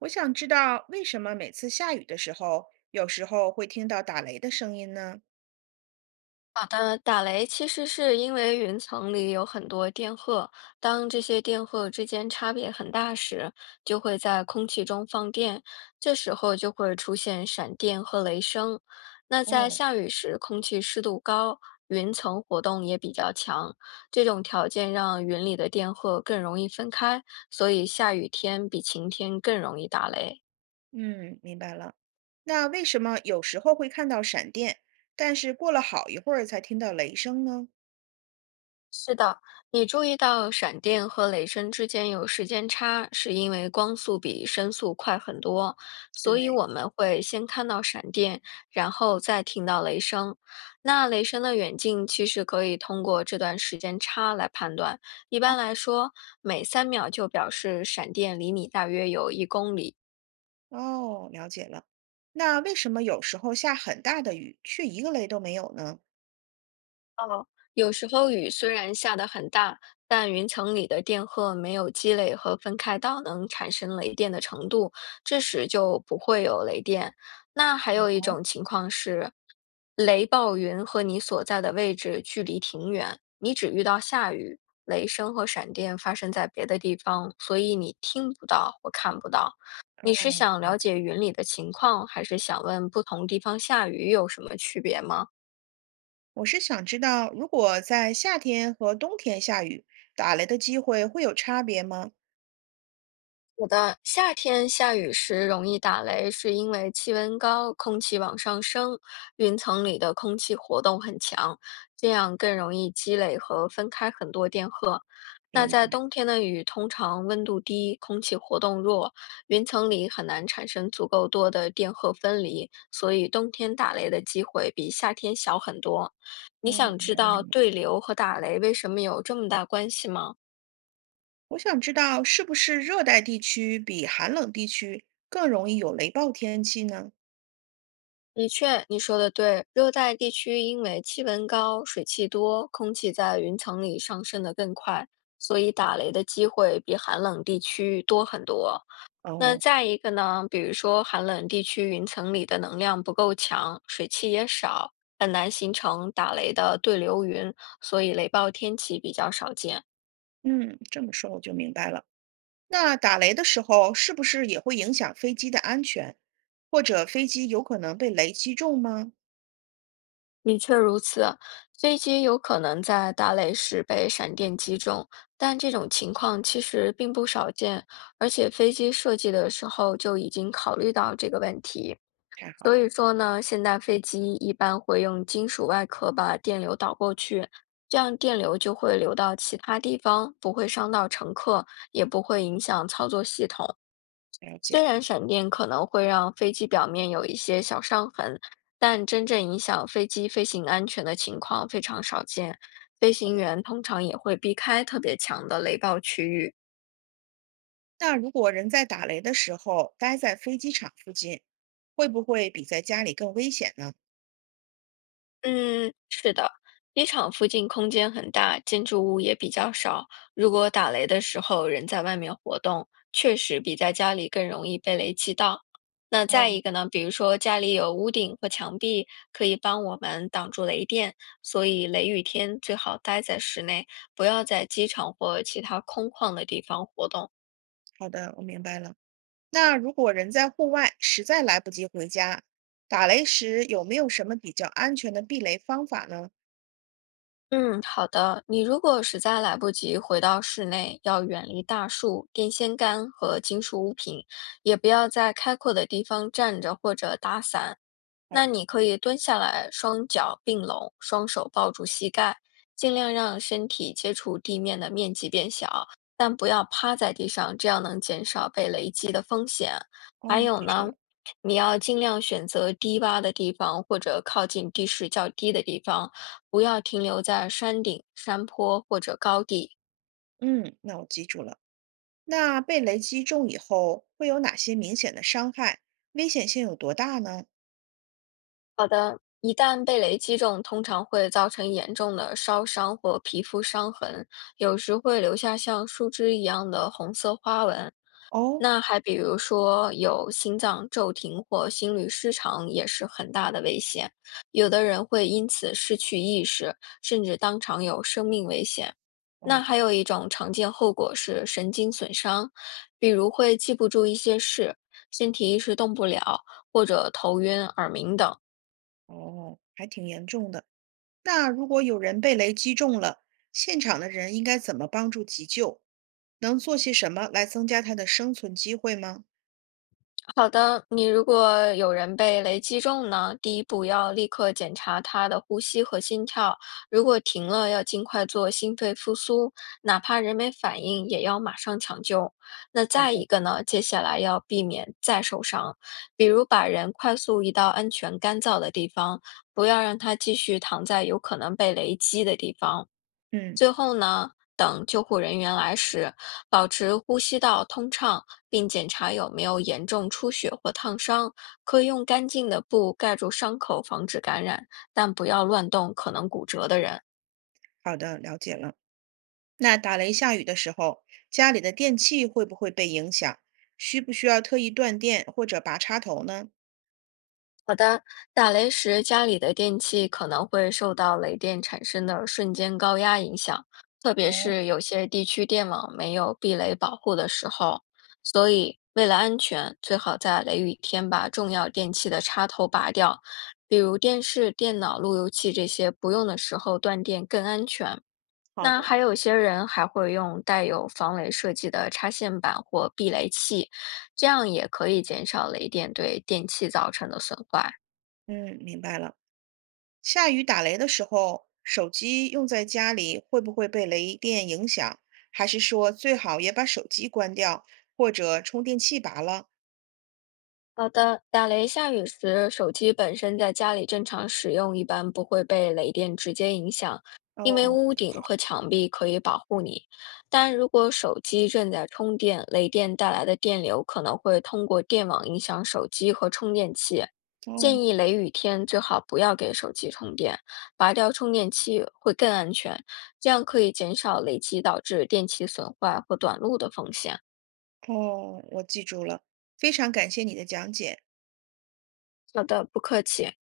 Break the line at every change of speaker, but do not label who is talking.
我想知道为什么每次下雨的时候，有时候会听到打雷的声音呢？
好的，打雷其实是因为云层里有很多电荷，当这些电荷之间差别很大时，就会在空气中放电，这时候就会出现闪电和雷声。那在
哦，
下雨时，空气湿度高，云层活动也比较强，这种条件让云里的电荷更容易分开，所以下雨天比晴天更容易打雷。
嗯，明白了。那为什么有时候会看到闪电，但是过了好一会儿才听到雷声呢？
是的，你注意到闪电和雷声之间有时间差，是因为光速比声速快很多，所以
对，
我们会先看到闪电，然后再听到雷声。那雷声的远近其实可以通过这段时间差来判断。一般来说，每3秒就表示闪电离你大约有1公里。
哦，了解了。那为什么有时候下很大的雨，却一个雷都没有呢？
哦，有时候雨虽然下得很大，但云层里的电荷没有积累和分开到能产生雷电的程度，这时就不会有雷电。那还有一
哦，
种情况是，雷暴云和你所在的位置距离挺远，你只遇到下雨，雷声和闪电发生在别的地方，所以你听不到或看不到。你是
哦，
想
了
了
解。
解云里的情况，还是想问不同地方下雨有什么区别吗？
我是想知道，如果在夏天和冬天下雨，打雷的机会会有差别吗？
有的，夏天下雨时容易打雷，是因为气温高，空气往上升，云层里的空气活动很强，这样更容易积累和分开很多电荷。那在
明
冬天的雨，通常温度低，空气活动弱，云层里很难产生足够多的电荷分离，所以冬天打雷的机会比夏天小很多。你
嗯哦，
想知道对
了。
流和打雷为什么有这么大关系吗？
我想知道是不是热带地区比寒冷地区更容易有雷暴天气呢？
的确，你说的对。热带地区因为气温高、水汽多，空气在云层里上升得更快，所以打雷的机会比寒冷地区多很多。那
哦，
再一个呢，比如说寒冷地区云层里的能量不够强，水汽也少，很难形成打雷的对流云，所以雷暴天气比较少见。
嗯，这么说我就明白了。那打雷的时候是不是也会影响飞机的安全，或者飞机有可能被雷击中吗？
的确如此，飞机有可能在打雷时被闪电击中，但这种情况其实并不少见，而且飞机设计的时候就已经考虑到这个问题。
太好了，
所以说呢，现代飞机一般会用金属外壳把电流导过去，这样电流就会流到其他地方，不会伤到乘客，也不会影响操作系统。
了解。
虽然闪电可能会让飞机表面有一些小伤痕，但真正影响飞机飞行安全的情况非常少见。飞行员通常也会避开特别强的雷暴区域，
那如果人在打雷的时候待在飞机场附近，会不会比在家里更危险呢？
嗯，是的，机场附近空间很大，建筑物也比较少。如果打雷的时候人在外面活动，确实比在家里更容易被雷击到。那
哦，
再一个呢，比如说家里有屋顶和墙壁，可以帮我们挡住雷电，所以雷雨天最好待在室内，不要在机场或其他空旷的地方活动。
好的，我明白了。那如果人在户外，实在来不及回家，打雷时有没有什么比较安全的避雷方法呢？
嗯，好的。你如果实在来不及回到室内，要远离大树、电线杆和金属物品，也不要在开阔的地方站着或者打伞。
好，
那你可以蹲下来，双脚并拢，双手抱住膝盖，尽量让身体接触地面的面积变小，但不要趴在地上，这样能减少被雷击的风险。
哦，
还有
记住
呢，
了。
你要尽量选择低洼的地方或者靠近地势较低的地方。不要停留在山顶、山坡或者高地。
嗯，那我记住了。那被雷击中以后会有哪些明显的伤害？危险性有多大呢？
一旦被雷击中，通常会造成严重的烧伤或皮肤伤痕，有时会留下像树枝一样的红色花纹。
哦，
那还比如说有心脏骤停或心律失常也是很大的危险，有的人会因此失去意识，甚至当场有生命危险。那
哇，
还有一种常见后果是神经损伤，比如会记不住一些事，身体一时动不了，或者头晕、耳鸣等。
哦，还挺严重的。那如果有人被雷击中了，现场的人应该怎么帮助急救？能做些什么来增加他的生存机会吗？
好的，你如果有人被雷击中呢，第一步要立刻检查他的呼吸和心跳，如果停了，要尽快做心肺复苏，哪怕人没反应，也要马上抢救。那
好
再
的，
一个呢，接下来要避免再受伤，比如把人快速移到安全干燥的地方，不要让他继续躺在有可能被雷击的地方。
嗯，
最后呢，等救护人员来时，保持呼吸道通畅，并检查有没有严重出血或烫伤，可以用干净的布盖住伤口，防止感染，但不要乱动可能骨折的人。
好的，了解了。那打雷下雨的时候，家里的电器会不会被影响？需不需要特意断电或者拔插头呢？
好的，打雷时家里的电器可能会受到雷电产生的瞬间高压影响，特别
哦，
是有些地区电网没有避雷保护的时候。所以，为了安全，最好在雷雨天把重要电器的插头拔掉，比如电视、电脑、路由器这些不用的时候断电更安全。
好
那
的，
还有些人还会用带有防雷设计的插线板或避雷器，这样也可以减少雷电对电器造成的损坏。
嗯，明白了。下雨打雷的时候，手机用在家里会不会被雷电影响？还是说最好也把手机关掉，或者充电器拔了？
好的，打雷下雨时，手机本身在家里正常使用，一般不会被雷电直接影响，因为
哦，
屋
那就
顶
好。
和墙壁可以保护你。但如果手机正在充电，雷电带来的电流可能会通过电网影响手机和充电器。
哦
建议雷雨天最好不要给手机充电，拔掉充电器会更安全，这样可以减少雷击导致电器损坏或短路的风险。
哦，我记住了，非常感谢你的讲解。
好的，不客气。